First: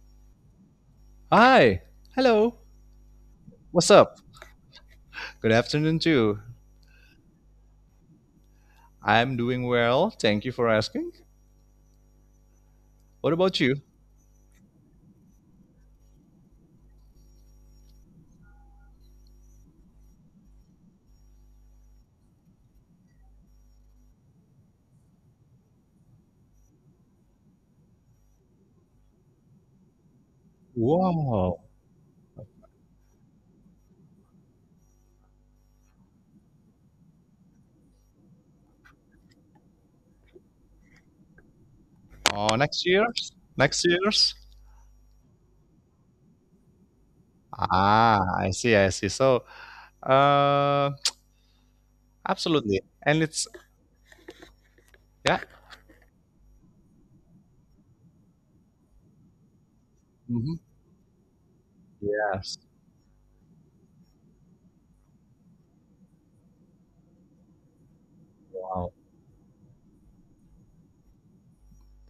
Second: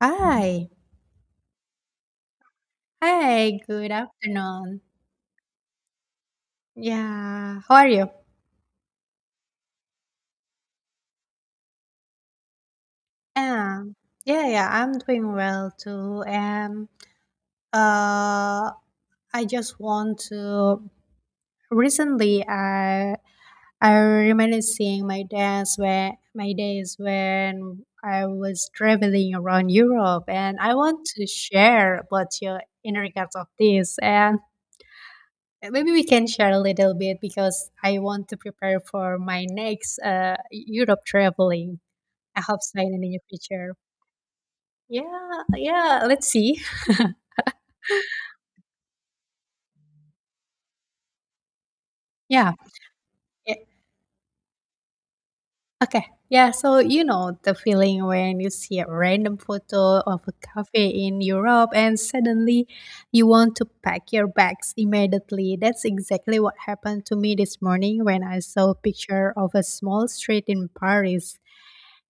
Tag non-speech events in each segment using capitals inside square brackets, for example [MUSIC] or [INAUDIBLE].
Hi. Hi. Hello. Hi, good What's up? afternoon. Good afternoon too. Yeah, how are you? I'm doing well. Thank you for asking. What about Yeah. you? Yeah, I'm doing well too. And uh I just want to recently I remember seeing my days when I was traveling around Europe and I want to Wow. share about your in regards of this and Maybe we can share a little bit because I want to prepare for my next Europe traveling. I Oh, hope so next in the near year's? future. Next year's? Yeah, yeah, let's see. [LAUGHS] Ah, I see, I see. Uh, Yeah, Absolutely. And it's yeah. yeah. Okay. Yeah. So, you know, the feeling when you see a random photo of a Hmm. cafe in Europe and Yes. suddenly you want to pack your bags immediately. That's exactly what happened to me this morning when I saw a Wow. picture of a small street in Paris.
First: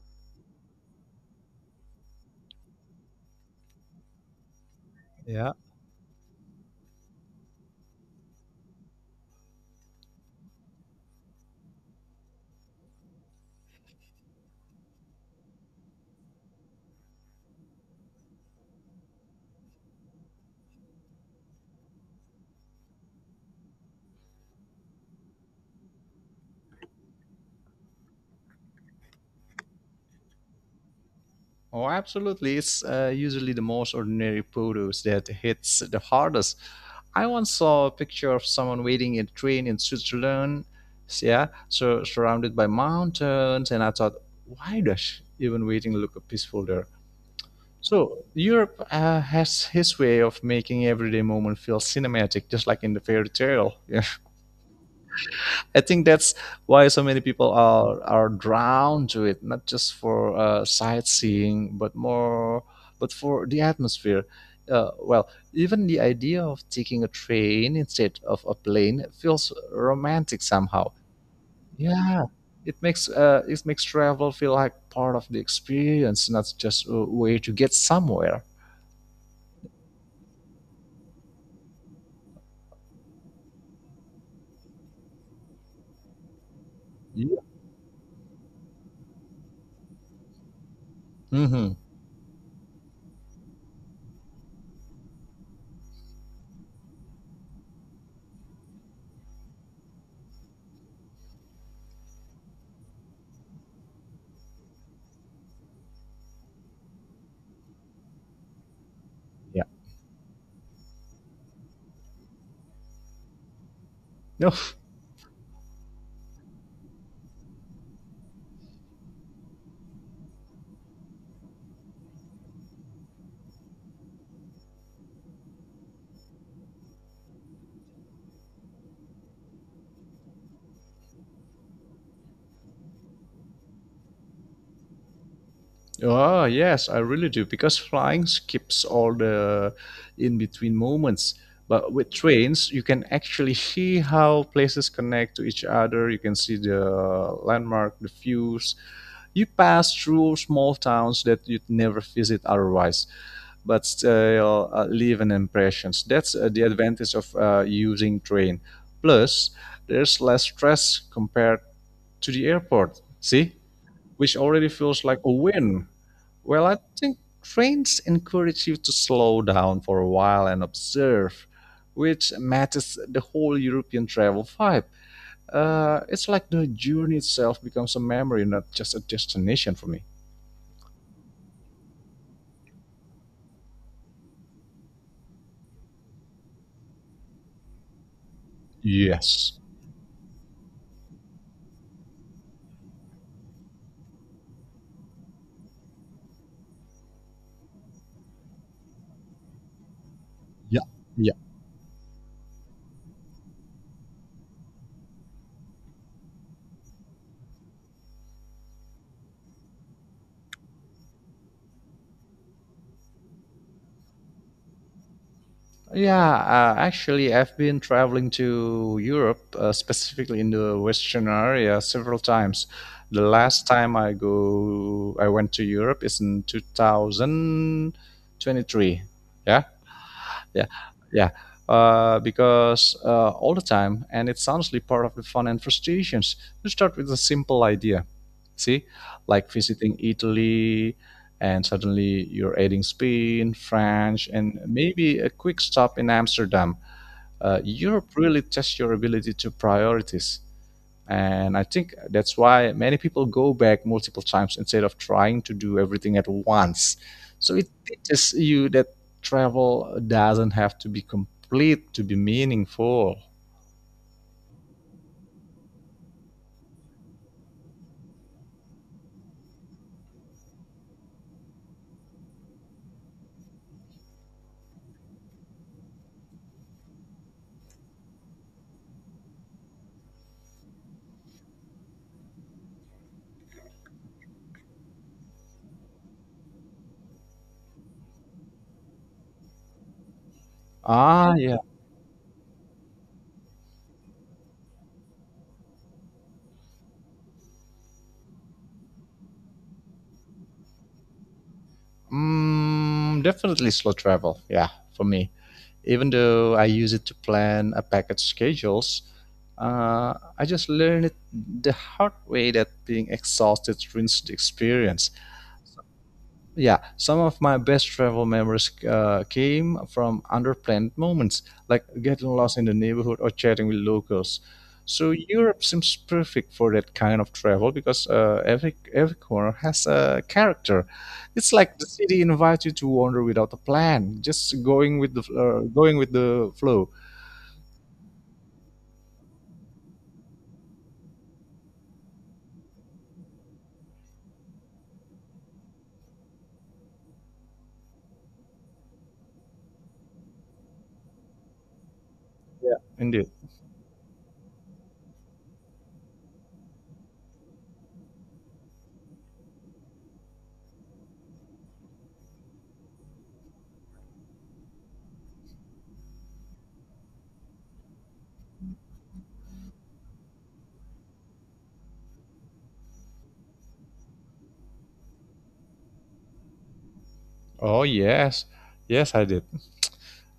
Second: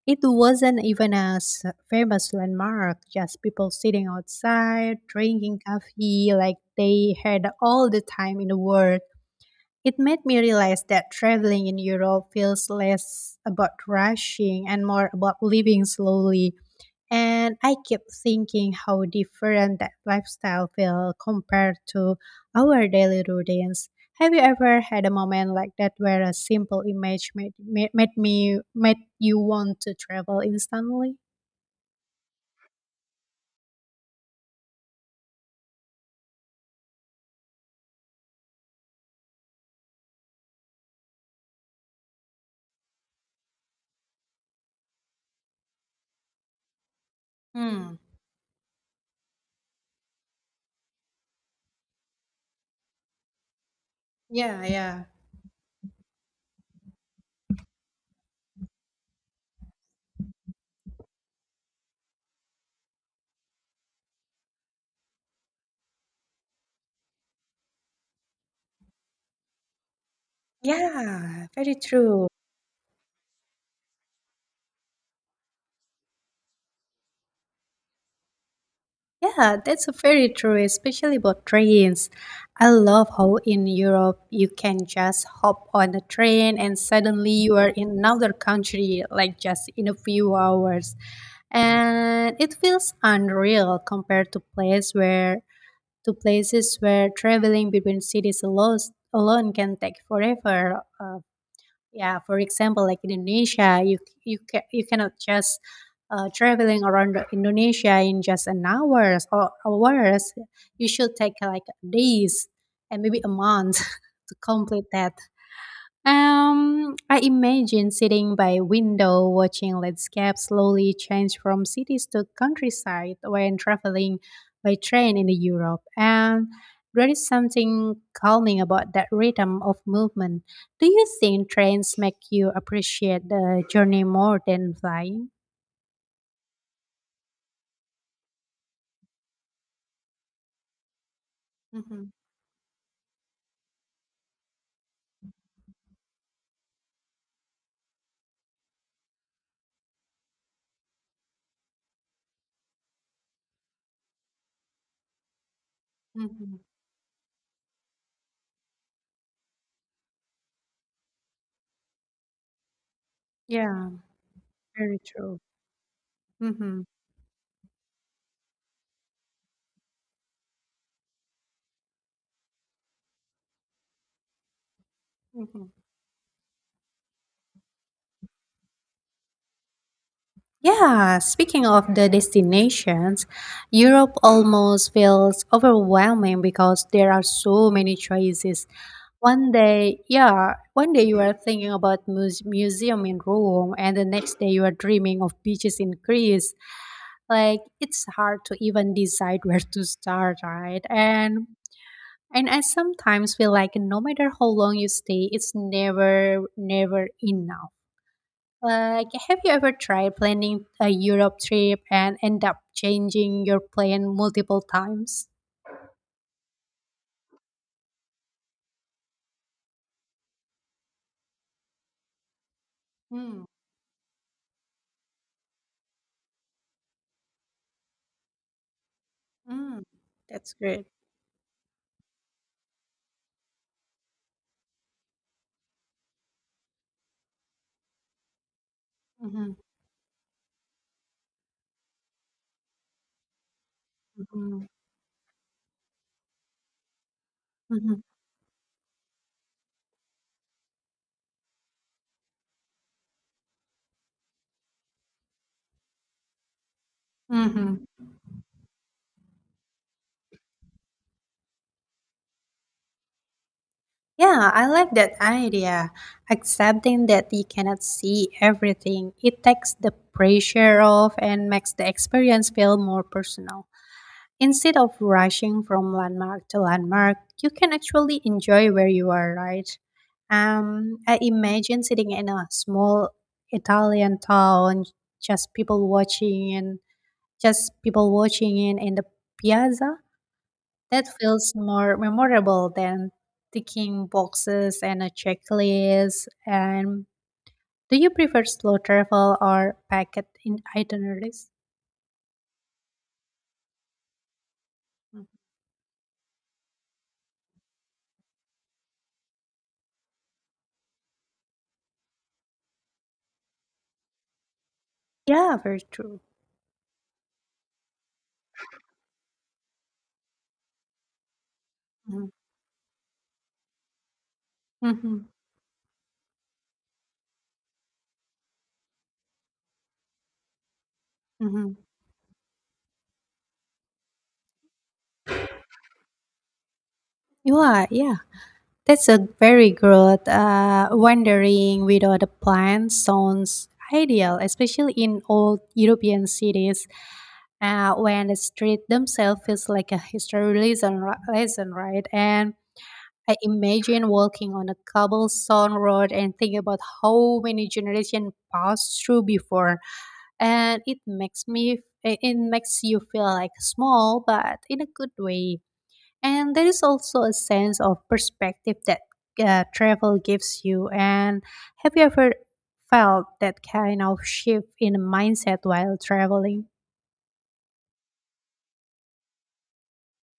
It wasn't even a famous landmark, just people sitting outside, Yeah. drinking coffee like they had all the time in the world. It made me realize that traveling in Europe feels less about rushing and more about living slowly. And I kept thinking how different that lifestyle felt compared to our daily routines. Have you ever had a moment like that where a simple image made you want to travel instantly? Oh, absolutely. It's usually the most ordinary produce that hits the hardest. I once saw a picture of someone waiting in a train in Switzerland, so surrounded by mountains, and I thought, why does even waiting look peaceful there? Hmm. So Europe has his way of making everyday moment feel cinematic, just like in the fairy tale. [LAUGHS] Yeah, yeah. I think that's why so many people are drawn to it, not just for sightseeing, but for the atmosphere. Well, even the idea of taking a train instead of a plane feels romantic somehow. Yeah, very Yeah, true. It makes travel feel like part of the experience, not just a way to get somewhere. Yeah, that's very true, especially about trains. I love how in Europe you can just hop on a train and suddenly Yeah. you are in another country, like just in a few hours. Hmm. And it feels unreal compared to place where to places where traveling between cities alone can take forever. Yeah, for example, like in Indonesia, you cannot just traveling around Indonesia in just an hours or Yeah. hours. You should take like days and maybe a month [LAUGHS] to No. complete that. I imagine sitting by a window watching landscapes slowly change from cities to countryside when traveling by train in Europe. And there is something calming about that rhythm of movement. Do you think trains make you appreciate the journey more than flying? Oh, yes, I really do, because flying skips all the in between moments. But with Hmm. trains, you can actually see how places connect to each other. You can see the landmark, the views. You pass through small towns that you'd never visit otherwise, but still leave an impression. That's Hmm. the advantage of using train. Plus, there's less stress compared to the airport. See, Yeah, which already very feels like a true. win. Well, I Hmm. think trains encourage you to slow down for a while and observe, which matches the whole European travel vibe. Hmm. It's like the journey itself becomes a memory, not just a destination for me. Yeah, speaking of the destinations, Europe almost feels overwhelming because there are so many choices. One Yes. day, yeah, one day you are thinking about museum in Rome and the next day you are dreaming of beaches in Greece. Like it's hard to even decide [LAUGHS] where to start, right? Yeah. Yeah. And I sometimes feel like no matter how long you stay, it's never enough. Like, have you ever tried planning a Europe trip and end up changing your plan multiple times? Yeah, Actually, I've been traveling to Europe, specifically in the Western area, several times. The Mm. last time I go, I went to Europe is in 2023. Yeah, Mm, that's yeah, great. yeah because all the time, and it's honestly part of the fun and frustrations. You start with a simple idea, see, Hmm. like visiting Italy, and suddenly you're adding Spain, French, and Hmm. maybe a quick stop in Amsterdam. Hmm. Europe really tests your ability to priorities, and I think that's why many people go back multiple times instead of trying to do everything at once. So it Hmm. teaches you that travel doesn't have to be complete to be meaningful. Yeah, I like that idea. Accepting that you cannot see everything, it takes the pressure off and makes the experience feel more personal. Instead of rushing from landmark to landmark, you can actually enjoy where you are, right? I imagine sitting in a small Italian town, just people watching and just people watching in the piazza. That Ah, feels yeah. more memorable than ticking boxes and a checklist. And do you prefer slow travel or packet in itineraries? Definitely slow travel. Yeah, for me. Even though I use it to plan a package schedules, I just learned it the hard way that being exhausted ruins the experience. Yeah, very true. Yeah, some of my best travel memories came from underplanned moments, like Mm-hmm. getting lost in the neighborhood or chatting with locals. So Europe seems perfect for that kind of travel, because every corner has a character. It's Mm-hmm. like the city invites you to wander without a plan, just going with the flow. Yeah, yeah. That's a very good wandering without a plan sounds ideal, especially in old European cities when the street themselves feels like a history lesson, right? And Yeah, indeed. I imagine walking on a cobblestone road and think about how many generations passed through before, and it makes me it it makes you feel like small, but in a good way. And there is also a sense of perspective that travel gives you. And have you ever felt that kind of shift in mindset while traveling? Oh yes, yes, I did.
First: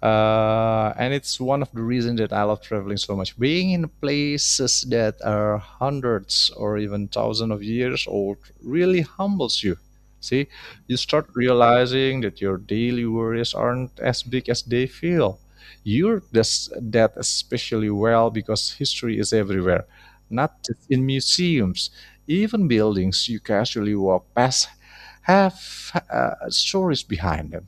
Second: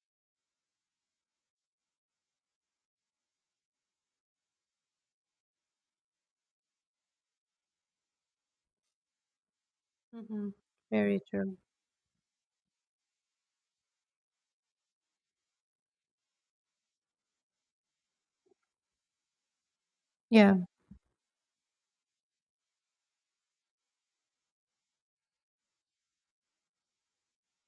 And it's one of the reasons that I love traveling so much. Being in places that are hundreds or even thousands of years old really humbles you. See, Hmm. you Very start true. realizing that your daily worries aren't as big as they feel. You're just that especially well because history is everywhere, Yeah. not just in museums. Even buildings you casually walk past have stories behind them.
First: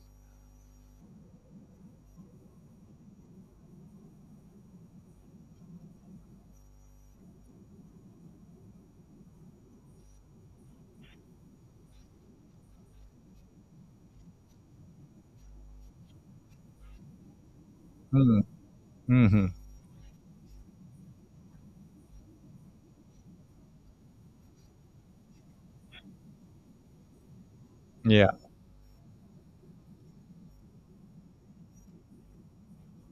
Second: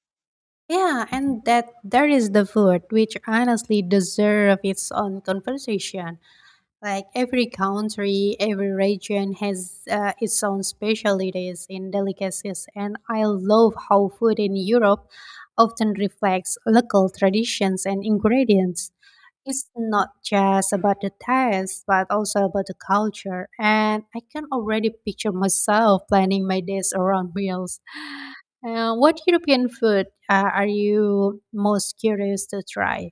Yeah, and that there is the food, which honestly deserve its own conversation. Like every country, every region has its own specialties in delicacies, and I love how food in Europe often reflects local traditions and ingredients. Mm-hmm. It's not just about the taste, but also about the culture, and I can already picture myself planning my days around meals. Yeah. What European food are you most curious to try?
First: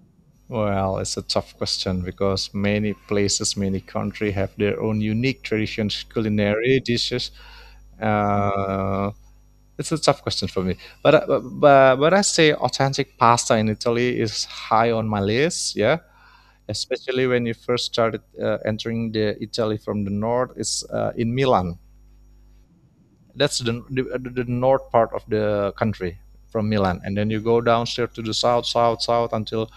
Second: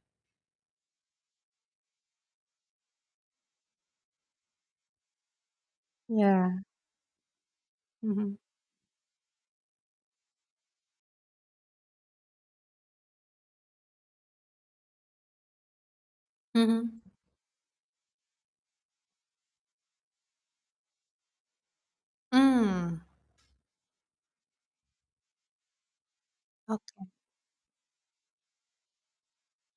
Well, it's a tough question because many places, many country have their own unique traditions, Yeah. culinary dishes. Mm-hmm. Uh, it's a tough question for me, but I say authentic pasta in Italy is high on my list. Yeah, Mm-hmm. especially when you first started entering the Italy from the north, it's in Milan. Mm. That's the north part of the country, from Milan, and then you go downstairs to the south, south, south until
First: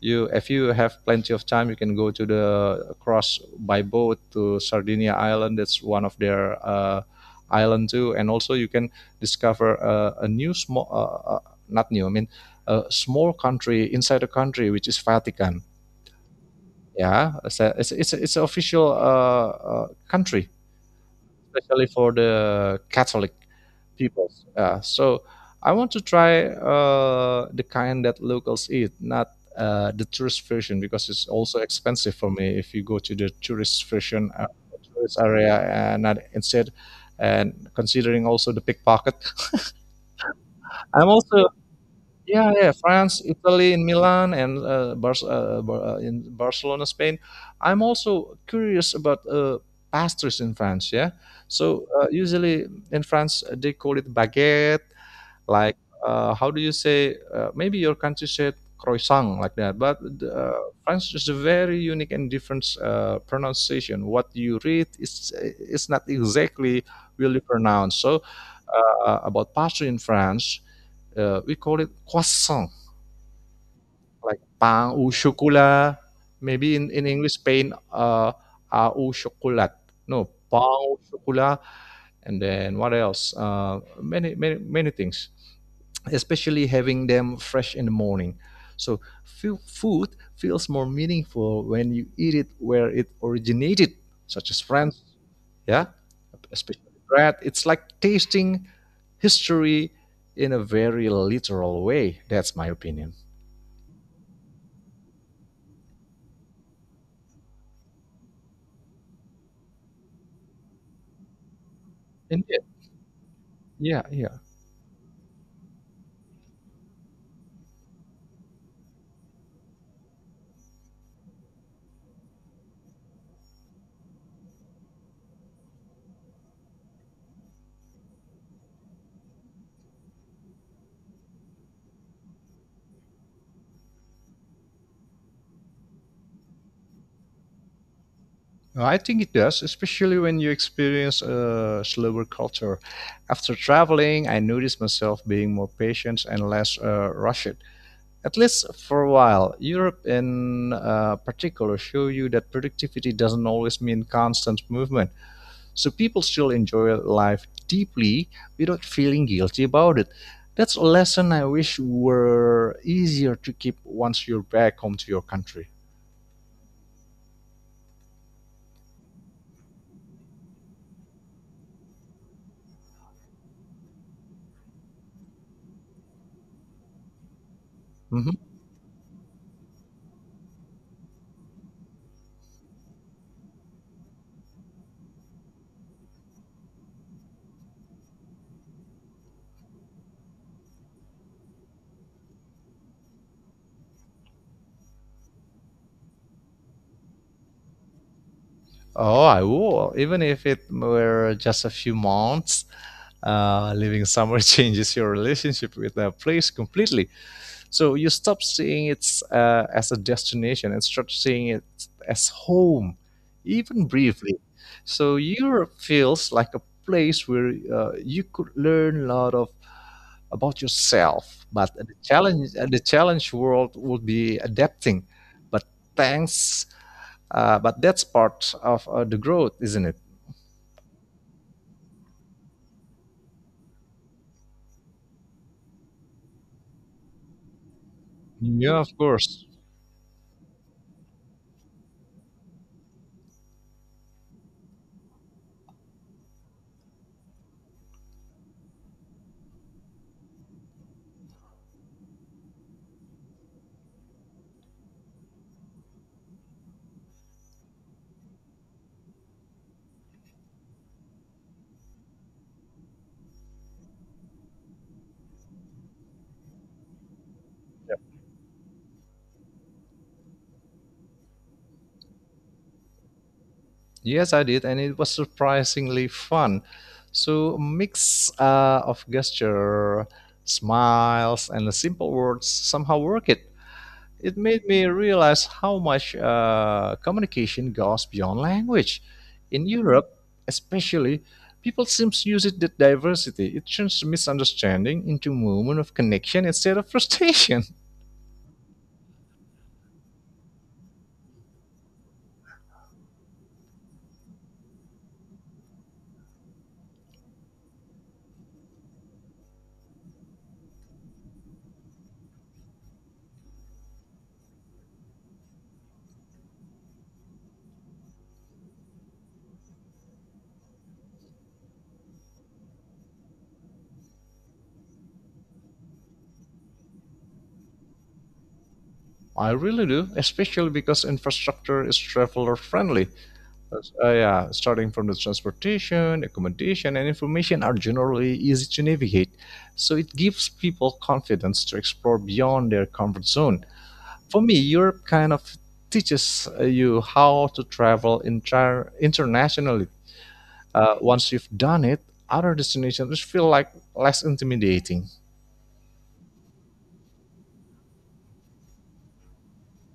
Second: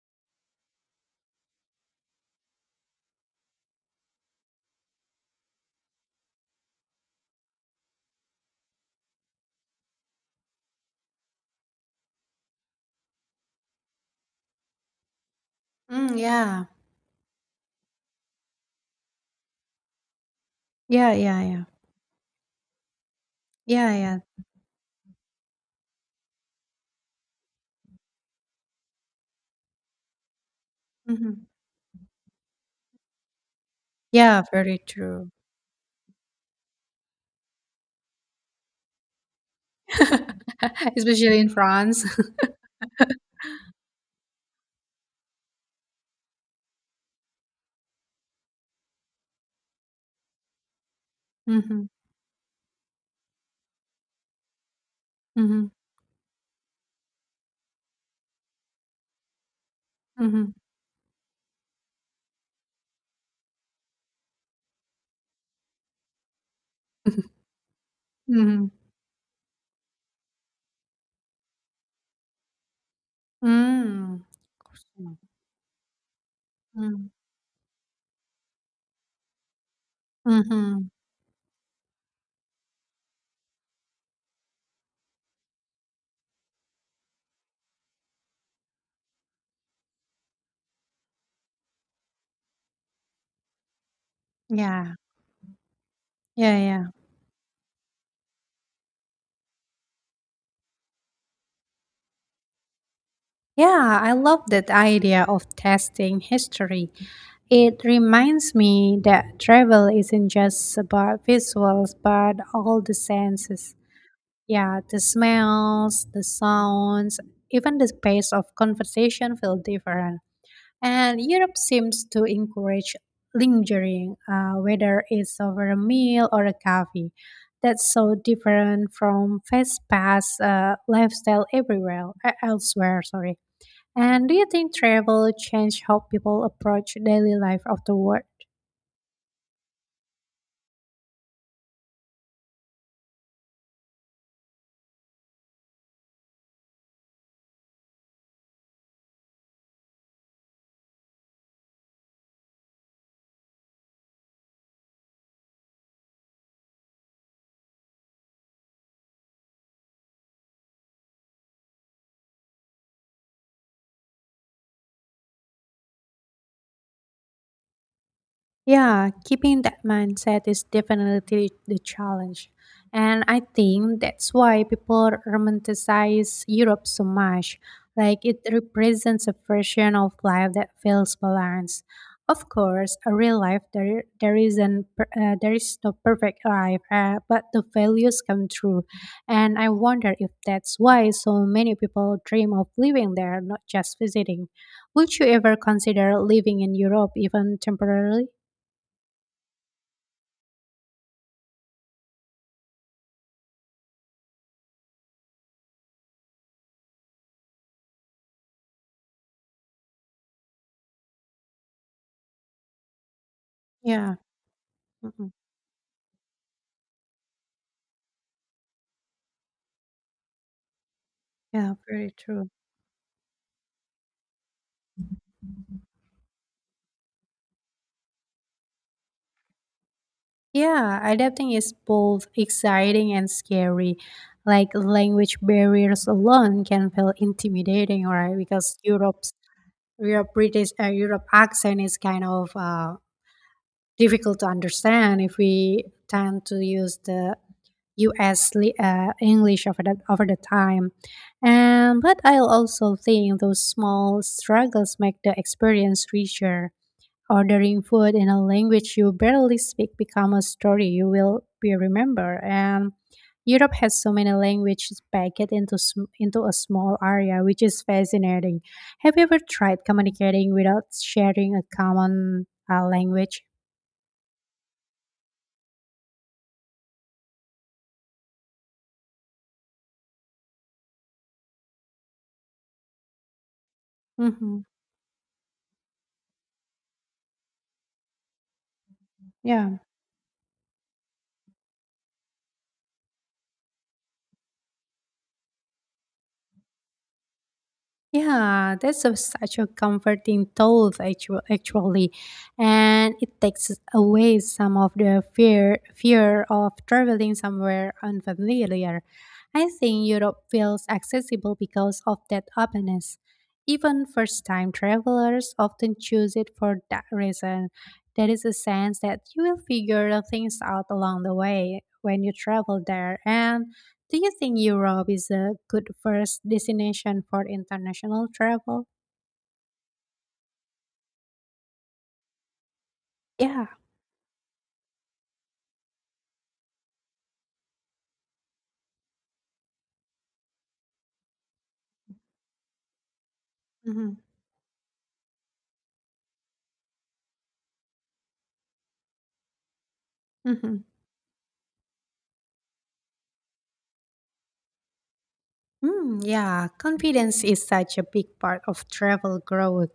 you, if you have plenty of time, you can go to the across by boat to Sardinia island. That's one of their island too, and also you can discover a new small not new I mean a small country inside a country, which is Vatican. Mm, yeah. Yeah, it's a, it's, it's an official country, Yeah, yeah, yeah. especially for the Catholic Yeah, yeah. peoples. Yeah. So I want to try the kind that locals eat, not the tourist version, because it's Mhm. also expensive for me if you go to the tourist version, Yeah, very tourist true. area, and not instead, and considering also the pickpocket. [LAUGHS] [LAUGHS] I'm Especially in also France. [LAUGHS] yeah, yeah, France, Italy, in Milan, and in Barcelona, Spain. I'm also curious about pastries in France. Yeah, Mhm. so usually in France they call it baguette, Mhm. like, how do you say, maybe your country said croissant like that, but Mhm. uh, French is a very unique and different pronunciation. What you read is not exactly really pronounced. So Mhm. About pastry in France, we call it croissant, Mm. like pain au chocolat. Maybe in Mm. English, Spain, ah, au chocolat. No, pain Mhm. au chocolat. And then what else? Many things, especially having them fresh in the morning. So food feels more meaningful when you eat it where it originated, such as Yeah. France, yeah, Yeah, yeah. especially bread. It's like tasting history in a very literal way. That's my opinion. Yeah, I love that idea of testing history. It reminds me that travel isn't just about visuals, but Indeed. all the senses. Yeah, yeah, yeah. Yeah, the smells, the sounds, even the pace of conversation feel different. And Europe seems to encourage lingering, whether it's over a meal or a coffee. That's so different from fast pass lifestyle everywhere elsewhere. Sorry. And do you think travel changed how people approach daily life of the world? Well, I think it does, especially when you experience a slower culture. After traveling, I noticed myself being more patient and less rushed, at least for a while. Europe, in particular, show you that productivity doesn't always mean constant movement. So people still enjoy life deeply without feeling guilty about it. That's a lesson I wish were easier to keep once you're back home to your country. Yeah, keeping that mindset is definitely the challenge. And I think that's why people romanticize Europe so much. Like Mhm. it represents a version of life that feels balanced. Of course, a real life there isn't per- there is no perfect life, but the values come true. And I wonder if that's why so many people dream of living there, not just visiting. Would you ever consider living in Europe even temporarily? Oh, I will, even if it were just a few months. Living somewhere [LAUGHS] changes your relationship with the place completely. So you stop seeing it as a destination and start seeing it as home, even Yeah, briefly. So mhm, Europe feels like a place where you could learn a lot of about yourself, yeah, but very true. The challenge world will be adapting. But thanks, but that's part of the growth, isn't it? Yeah, adapting is both exciting and scary. Like language barriers alone can feel intimidating, right? Yeah, Because of Europe's course. Europe British Europe accent is kind of difficult to understand if we tend to use the U.S. English over the time. And but I also think those small struggles make the experience richer. Ordering food in a language you barely speak become a story you will be remember. And Europe has so many languages packed into into a small area, which is fascinating. Have you ever tried communicating without sharing a common language? Yes, I did, and it was surprisingly fun. So, a mix of gesture, smiles, and the simple words somehow work it. It Hmm. made me realize how much communication goes beyond language. In Yeah. Europe, especially, people seem to use it that diversity. It turns misunderstanding into moment of connection instead of frustration. Yeah, that's a, such a comforting thought, actually, and it takes away some of the fear of traveling somewhere unfamiliar. I think Europe feels accessible because of that openness. Even first-time travelers often choose it for that reason. There is a sense that you will figure things out along the way when you travel there, and do you think Europe is a good first destination for international travel? [LAUGHS] I really do, especially because infrastructure is traveler friendly. Yeah. Yeah, starting from the transportation, accommodation, and information are generally easy to navigate, so it gives people confidence to explore beyond their comfort zone. Hmm. For me, Europe kind of teaches you how to travel internationally. Hmm. Once you've done it, other destinations feel like less intimidating. Mm, yeah, confidence is such a big part of travel growth.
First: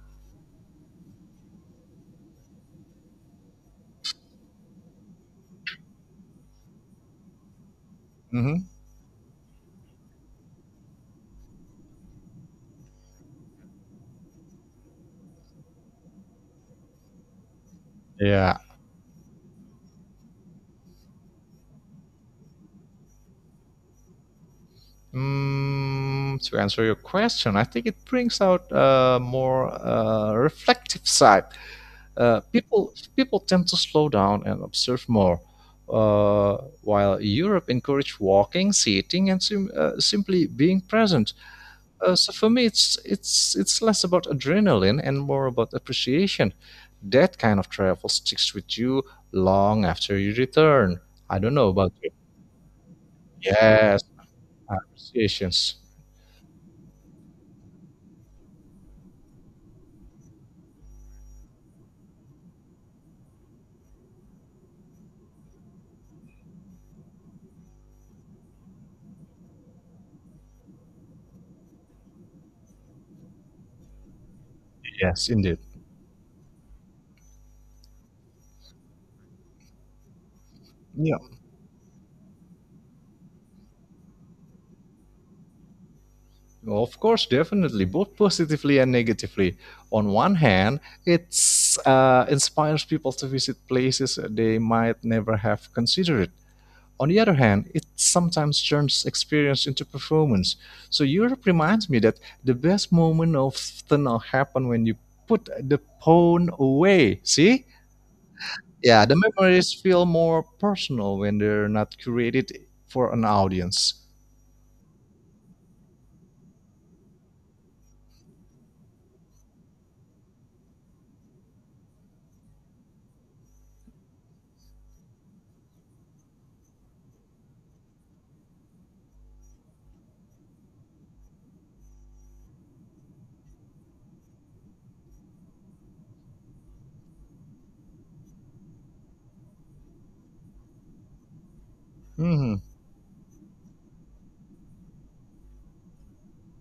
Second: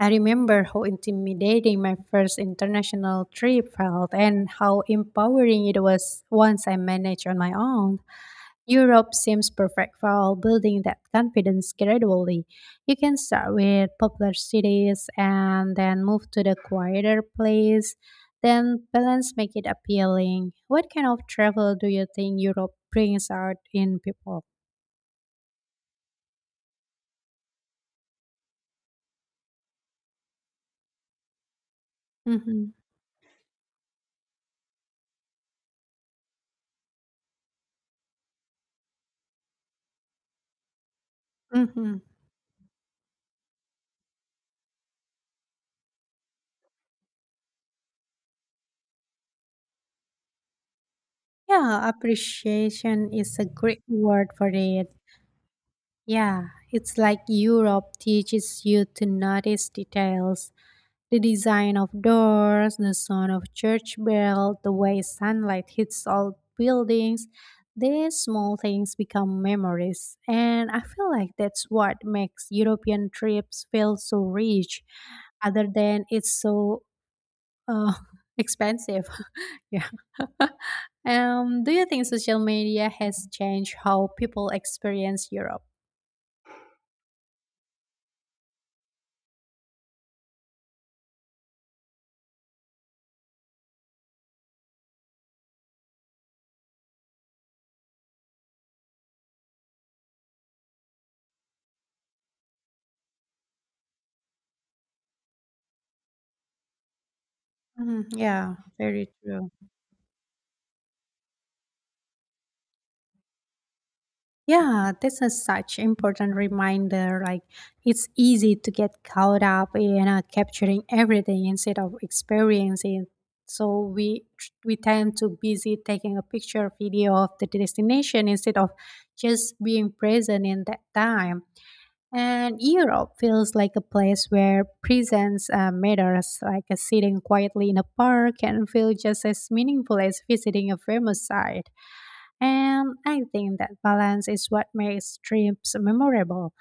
I remember how intimidating my first international trip felt and how empowering it was once I managed on my own. Hmm. Europe seems perfect for building that confidence gradually. You can start with popular cities and then move to the quieter place, Yeah. then balance make it appealing. What kind of travel do you think Europe brings out in people? To answer your question, I think it brings out a more reflective side. Uh, Mm-hmm. people people tend to slow down and observe more, uh, while Europe encouraged walking, sitting, and simply being present. Mm-hmm. So for me, it's less about adrenaline and more about appreciation. That kind of travel sticks with you long after you return. I don't know Yeah, about you. appreciation is a great Yes, word for it. appreciations. Yeah, it's like Europe teaches you to notice details. The design of doors, the sound of church bell, the way sunlight hits old buildings, these small things become memories. And I feel like that's what makes European trips feel so rich, Yes, indeed. other than it's so uh, [LAUGHS] expensive. [LAUGHS] Yeah. [LAUGHS] Do you think social media has changed how people experience Europe? Of course, definitely, both positively and negatively. On one hand, it's inspires people to visit places they might never have considered. On the other hand, it sometimes turns experience into performance. So Europe reminds me that the best moment often happen when you put the phone away. See? Mhm, yeah, Yeah, very the true. memories feel more personal when they're not curated for an audience. Yeah, this is such important reminder. Like it's easy to get caught up in capturing everything instead of experiencing. So we tend to busy taking a picture, video of the destination instead of just being present in that time. And Europe feels like a place where presence matters. Like sitting quietly in a park can feel just as meaningful as visiting a famous site. Mhm. And I think that balance is what makes trips memorable.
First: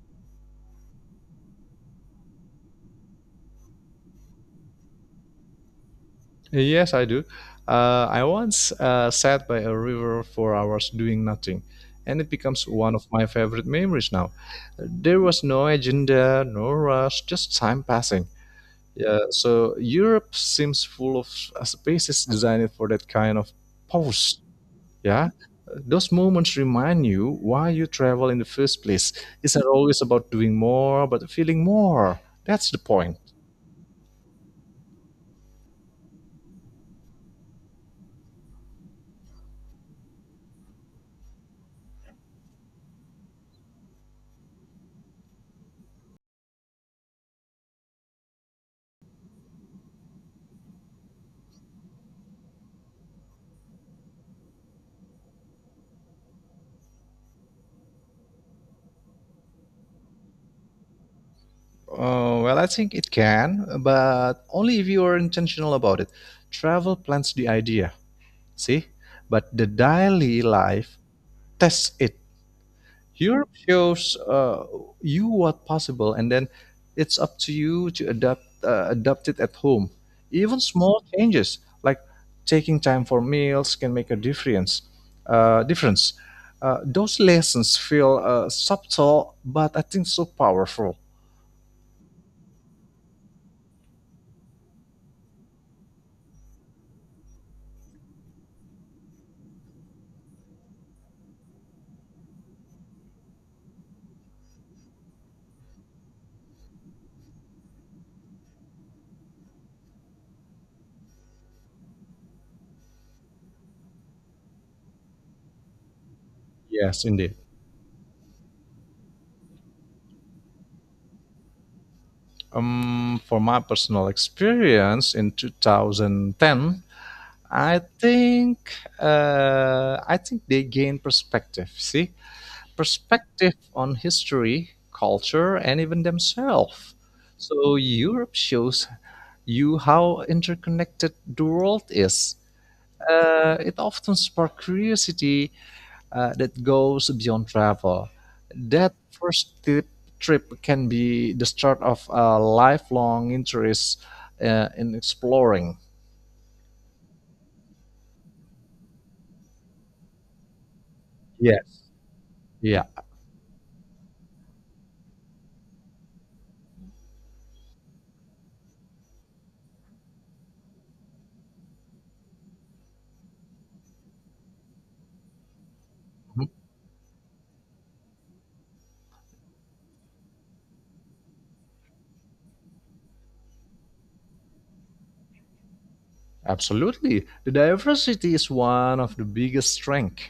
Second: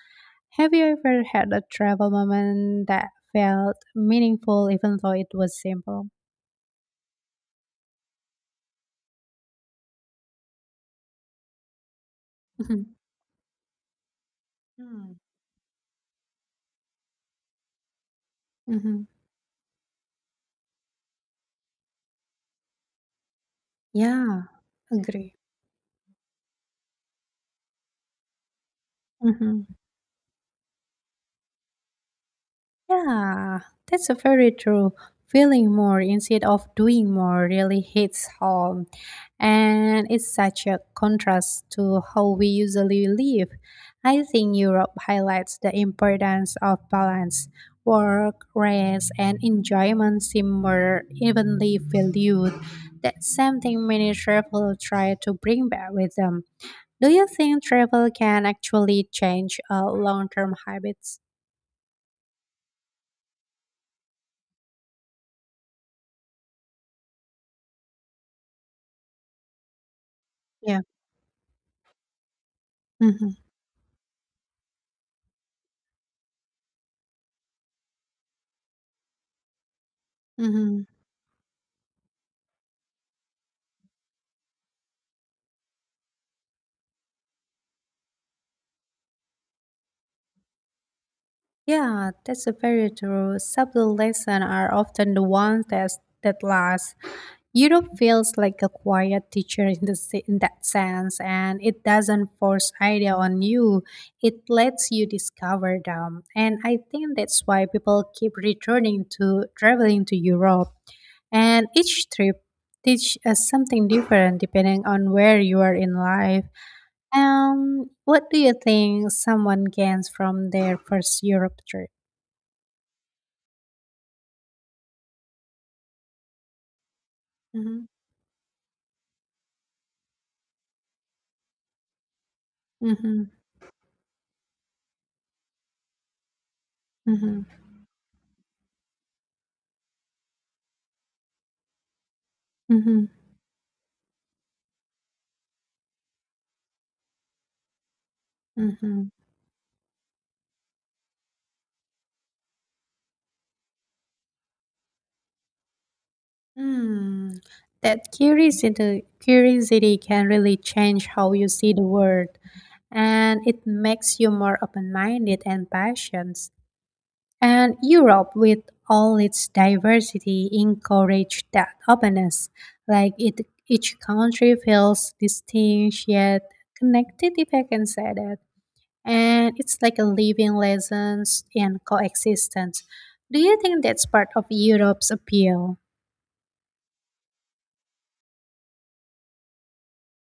Have you ever had a travel moment that felt meaningful even though it was simple? Yes, I do. I once sat by a river for hours doing nothing, and it becomes [LAUGHS] Hmm. one of my favorite memories now. Hmm. There was no agenda, no rush, just time passing. Hmm. Yeah, so Europe seems full of spaces designed for that kind of pause. Yeah, Yeah, agree. those moments remind you why you travel in the first place. It's not Mhm. always about doing more, but feeling more. That's the point. Yeah, that's a very true. Feeling more instead of doing more really hits home. And it's such a contrast to how we usually live. I think Europe highlights the importance of balance. Work, rest, and enjoyment seem more evenly valued. That's something many travelers try to bring back with them. Do you think travel can actually change long term habits? Well, I think it can, but only if you are intentional about it. Travel plants the idea, see? But the daily Yeah. life tests it. Mm-hmm. Europe shows you what possible, and then it's up to you to adapt, adapt it at home. Even Mm-hmm. small changes, like taking time for meals, can make a difference. Uh, difference. Those lessons feel subtle, but I think so powerful. Yeah, that's a very true. Subtle lessons are often the ones that last. Europe feels like a quiet teacher in the in that sense, and it doesn't force idea on you. It lets you discover them, and I think that's why people keep returning to traveling to Europe. And each trip teach us something different depending on where you are in life. Yes, indeed. What do you think someone gains from their first Europe trip? For my personal experience in 2010, I Mhm, think I think they gain perspective. See, mhm, perspective on history, culture, and even themselves. mhm, So Europe shows you how interconnected the world is. mhm, It often sparks curiosity that goes beyond travel. That mhm. first ti- trip can be the start of a lifelong interest in exploring. Hmm, that curiosity can really change how you see Yes. the world, Yeah, and it makes you more open-minded and patient. And Europe, with all its diversity, encourage that openness. Like it, each country feels distinct yet mhm, connected, if I can say that. And it's like a living lessons and coexistence. Do you think that's part of Europe's appeal? absolutely. The diversity is one of the biggest strength.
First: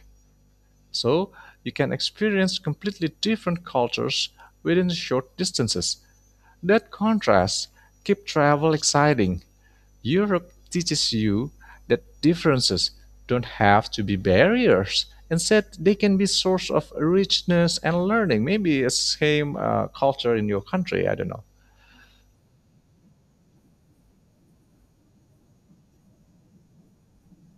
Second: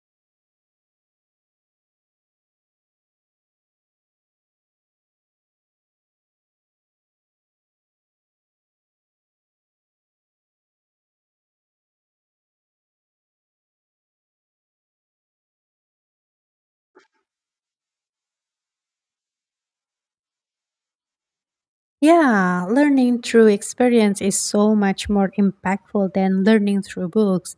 So you can experience completely different cultures within short distances. That contrast keep travel exciting. Europe teaches you that differences don't have to be barriers. Instead, they can be source of richness and learning. Maybe it's same culture in your country. I don't know. Yeah, learning through experience is so much more impactful than learning through books.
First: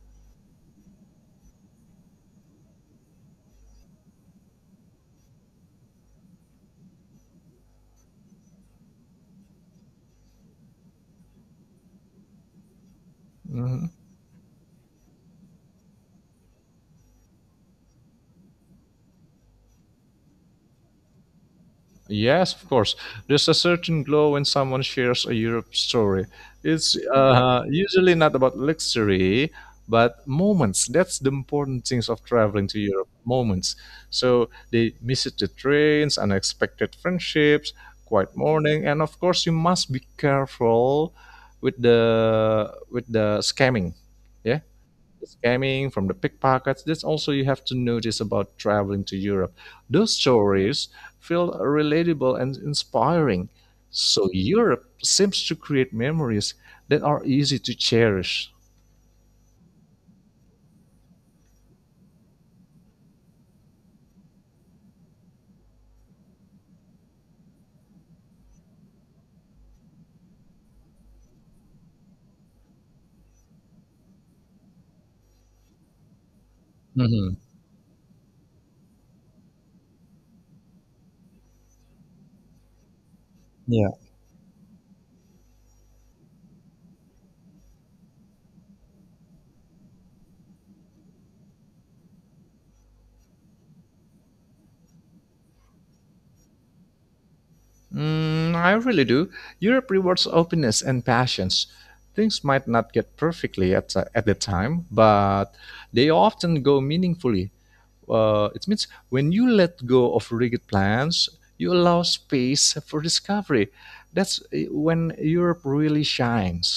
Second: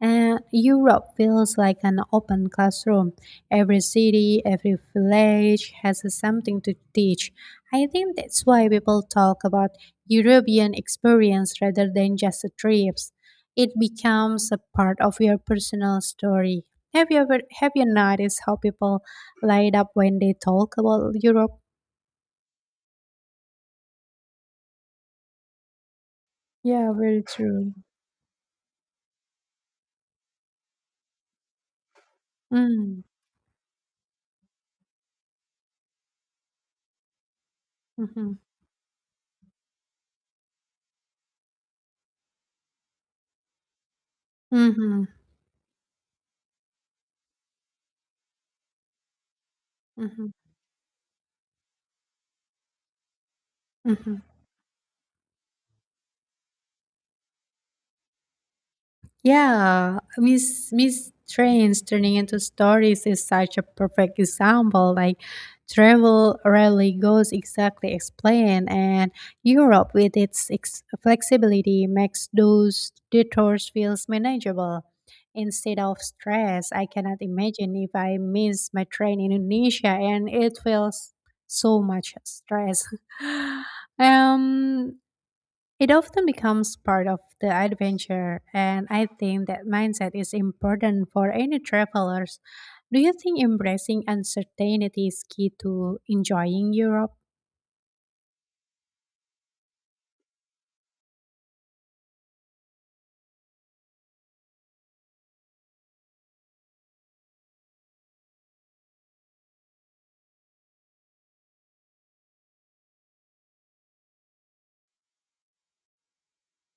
And Europe feels like an open classroom. Every city, every village has something to teach. I think that's why people talk about European experience rather than just trips. It Mm-hmm. becomes a part of your personal story. Have you noticed how people light up when they talk about Europe? Yes, of course. There's a certain glow when someone shares a Europe story. Yeah, It's very true. usually not about luxury, but moments. That's the important things of traveling to Mm. Europe. Moments. So they visit the trains, unexpected friendships, quiet Mhm. morning, and of course, you must be careful with the scamming. Yeah, Mhm. the scamming, from the pickpockets. That's also you have to notice about traveling to Europe. Those Mhm. stories feel relatable and inspiring. Mhm. So Europe seems to create memories that are easy to cherish. Yeah, Miss Trains turning into stories is such a perfect example. Like travel rarely goes exactly explained, and Europe with its flexibility makes those detours feels manageable instead of stress. I cannot Mhm. imagine if I miss my train in Indonesia and it feels so much stress. Yeah. [LAUGHS] um It often becomes part of the adventure, and I think that mindset is important for any travelers. Do you think embracing uncertainty is key to enjoying Europe? Mm, I really do. Europe rewards openness and passions. Things might not get perfectly at the time, but they often go meaningfully. It means when you let go of rigid plans, you allow space for discovery. That's when Europe really shines.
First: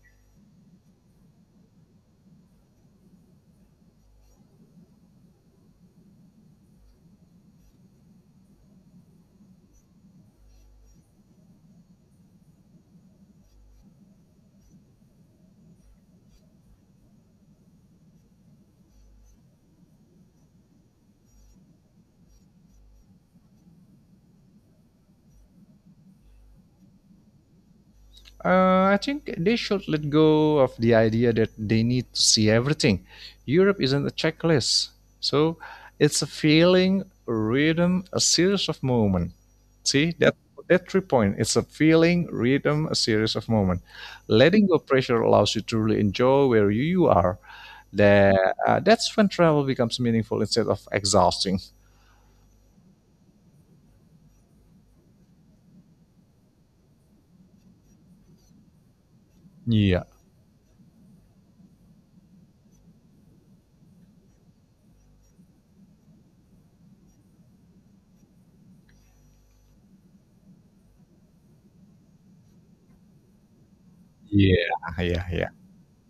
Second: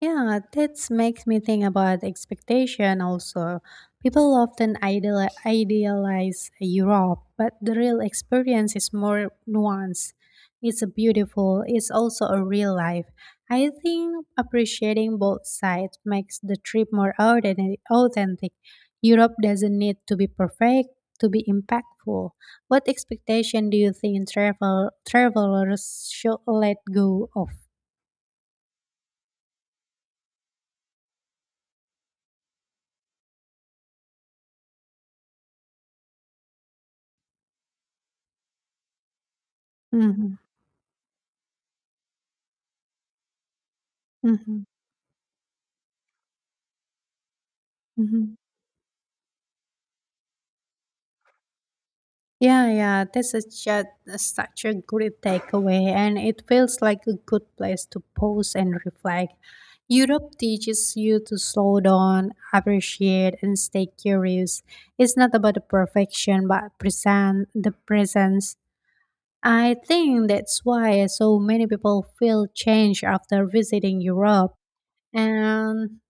Yeah, that makes me think about expectation also. People often idealize Europe, but the real experience is more nuanced. It's a beautiful, it's also a real life. I think appreciating both sides makes the trip more authentic. Europe doesn't need to be perfect to be impactful. What expectation do you think travelers should let go of? I think they should let go of the idea that they need to see everything. Europe isn't a checklist. So it's a feeling, a rhythm, a series of moments. See that Hmm. that three point. It's a feeling, rhythm, a series of moments. Hmm. Letting go pressure allows you to really enjoy where you are. Hmm. That's when travel becomes meaningful instead of exhausting. Yeah, yeah, such a great takeaway, and it feels like a good place to pause and reflect. Yeah, Europe teaches you to slow down, appreciate, and stay curious. It's not about the perfection, but present the presence. I think that's why so many people feel changed after visiting Europe. yeah, yeah, yeah. And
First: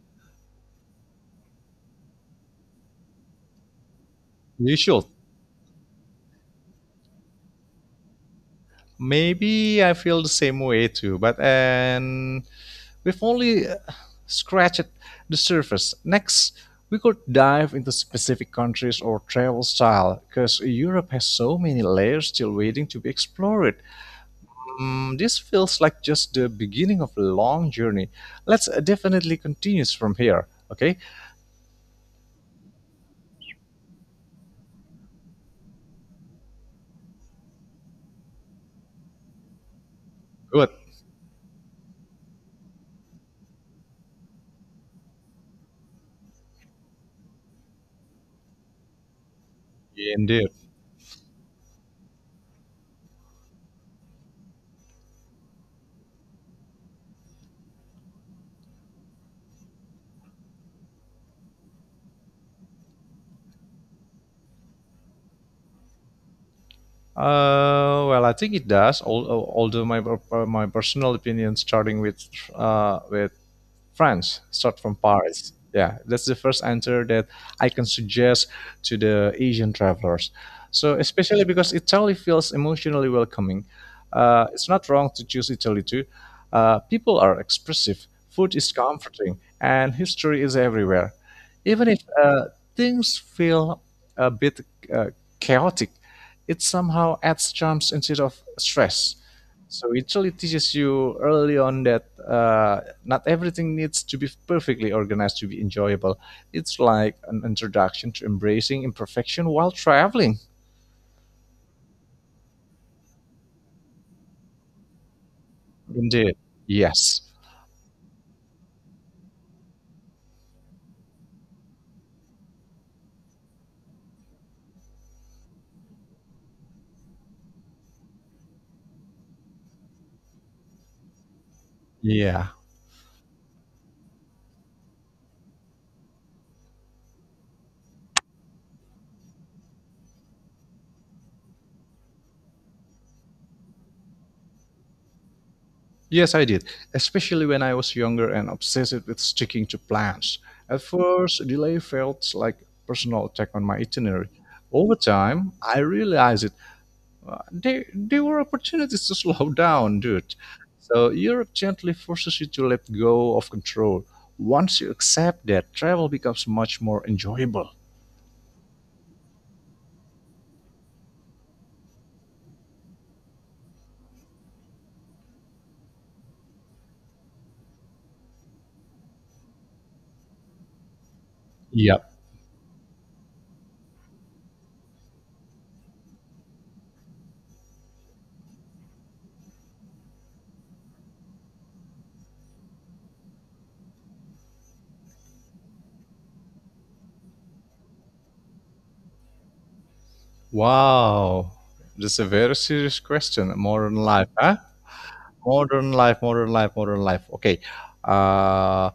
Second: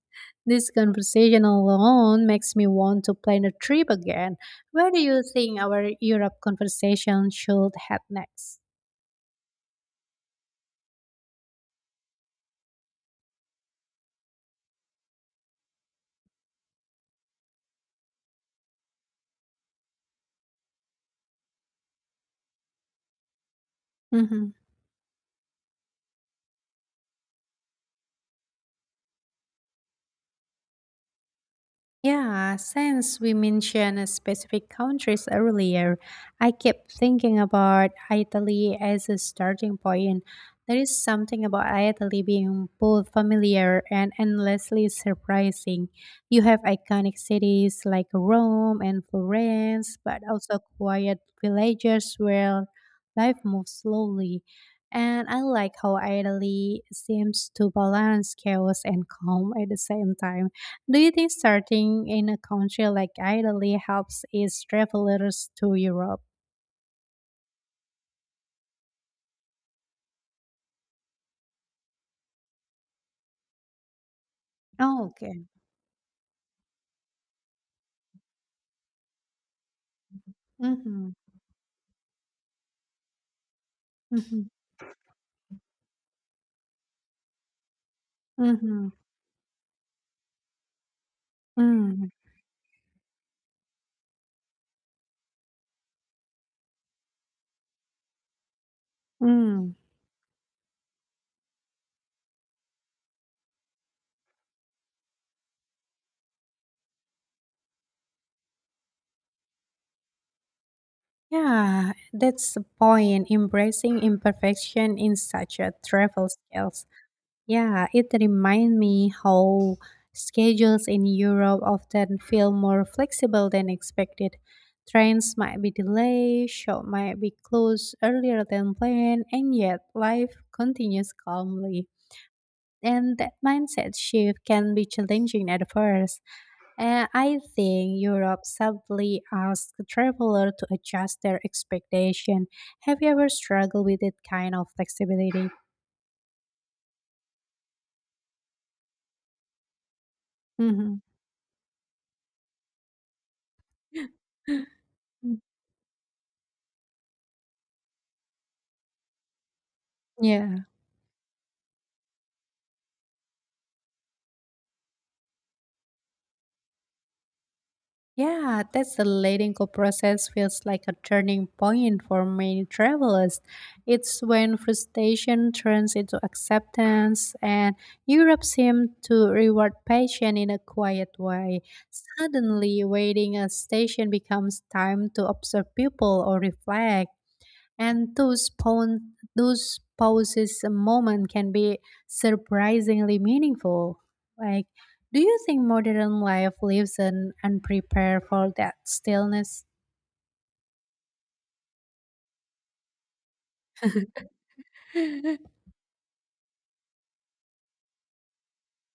this conversation alone makes me want to plan a trip again. You Where do should. you think our Europe conversation should head next? Maybe I feel the same way too, but and we've only scratched the surface. Next, we could dive into specific countries or travel style, because Europe has so many layers still waiting to be explored. Hmm. Mm, this feels like just the beginning of a long journey. Let's definitely continue from here. Okay, Yeah, since we mentioned specific countries earlier, I kept thinking about Italy as a starting point. good. There is something about Italy being both familiar and endlessly surprising. You have iconic cities like Rome and Florence, but Indeed. also quiet villages where life moves slowly. And I like how Italy seems to balance chaos and calm at the same time. Do you think starting in a country like Italy helps its travelers to Europe? Well, I think it does. Although my my personal opinion, starting with uh, with France, start from Oh, okay. Paris. Yeah, that's the first answer that I can suggest to the Asian travelers. So, Mm-hmm. especially because Italy feels emotionally welcoming. Mm-hmm. It's not wrong to choose Italy too. People are expressive, food is Mm-hmm. comforting, and history is everywhere. Even if Mm. Things feel a bit uh, chaotic, it somehow adds charms instead of stress. Mm. So it really teaches you early on that not everything needs to be perfectly organized to be enjoyable. It's like an introduction to embracing imperfection while traveling. Yeah, that's the point. Embracing imperfection in such a travel Indeed. scale. Yes. Yeah, it reminds me how schedules in Europe often feel more flexible than expected. Trains might be delayed, shop might be closed earlier than planned, and yet life continues calmly. Yeah. And that mindset shift can be challenging at first. And I think Europe subtly asks travelers to adjust their expectation. Have you ever struggled with that kind of flexibility? Yes, I did. Especially when I was younger and obsessed with sticking to plans. [LAUGHS] At Hmm. first, delay felt like a personal attack on my itinerary. Over time, I realized there were opportunities to slow [LAUGHS] down, dude. Yeah. So Europe gently forces you to let go of control. Once you accept that, travel becomes much more enjoyable. Yeah, that's the letting go process feels like a turning point for many travelers. It's when frustration turns into acceptance, and Europe seemed to reward patience in a quiet way. Yep. Suddenly, waiting at a station becomes time to observe people or reflect, and those pauses a moment can be surprisingly meaningful. Like, do you think modern life lives an unprepared for that stillness? Wow. That's a very serious question. Modern life, huh? [LAUGHS] Modern life, modern life, modern life. Okay. Uh,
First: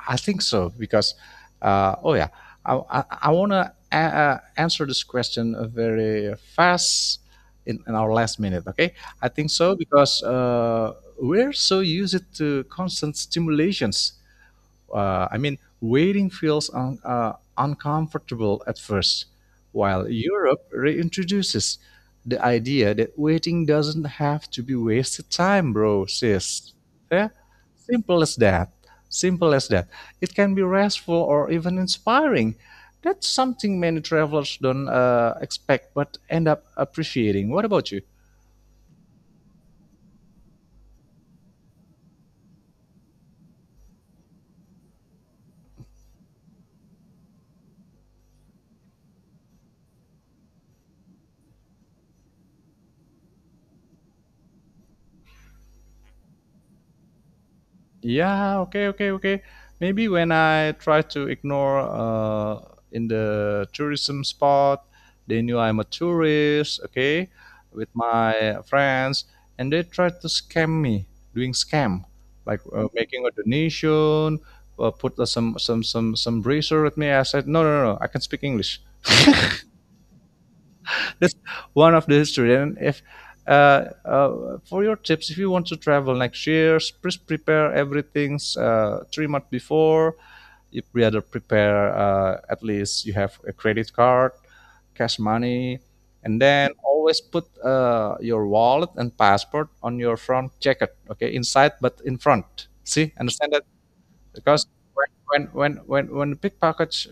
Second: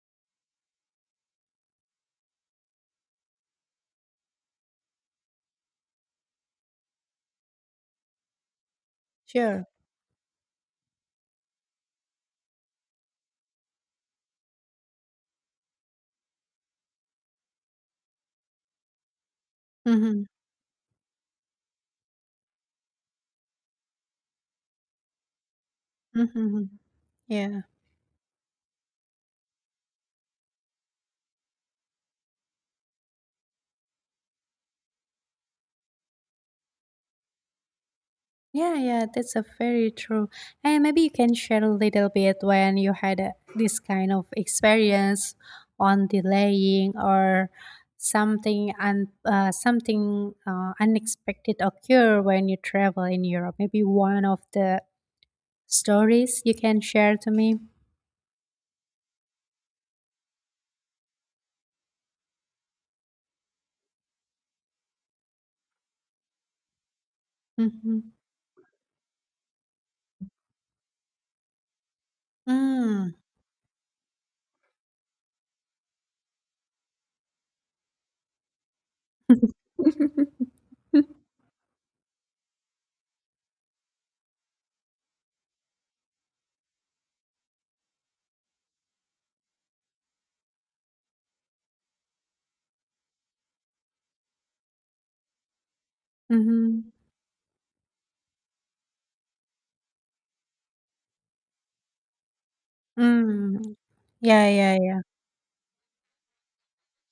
I think so because, oh yeah, I want to answer this question very fast in our last minute. Okay, I think Sure. so because we're so used to constant stimulations. I mean, waiting feels uncomfortable at first, while Hmm. Europe reintroduces the idea that waiting doesn't have to be wasted time, bro, Hmm. sis. Yeah? Yeah. Simple as that. Simple as that. It can be restful or even inspiring. That's something many travelers don't expect but end up appreciating. What about you? Yeah, yeah, that's a very true. And maybe you can share a little bit when you had a, this kind of experience on delaying or something unexpected occur when you travel in Europe. Maybe one of the stories you can share to me. Yeah, okay, okay, okay. Maybe when I try to ignore in the tourism spot, they knew I'm a tourist, okay, with my friends, and they tried to scam me, doing scam, like Mm-hmm. making a donation, put some bracer with me. I said, no, no, no, no, I can speak English [LAUGHS] just one of the history. And if for your tips, if you want to travel next year, please prepare everything 3 months before. You rather prepare, at least you have a credit card, cash money, and then Mhm. always put your wallet and passport on your front jacket, okay, inside but in front, see, understand that? Mm. Yeah, Because yeah, yeah. when the pickpockets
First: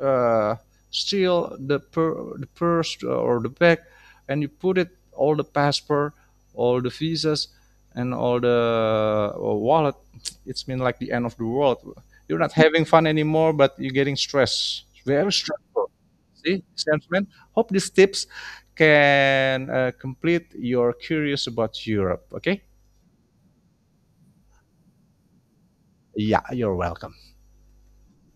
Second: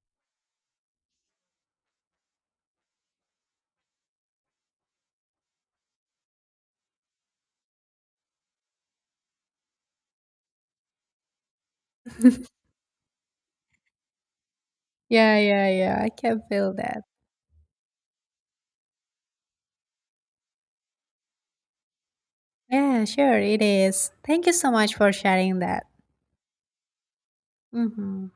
uh, seal the, per, the purse or the bag, and you put it all the passport, all the visas, and all the wallet. It's mean like the end of the world. You're not [LAUGHS] having fun anymore, but you're getting stressed. Very Yeah, yeah, stressful. yeah. I can See, feel that. salesman. Hope these tips can complete your curious about Europe. Okay. Yeah, sure, it is. Thank you so much for sharing that. Yeah, you're welcome. Mhm.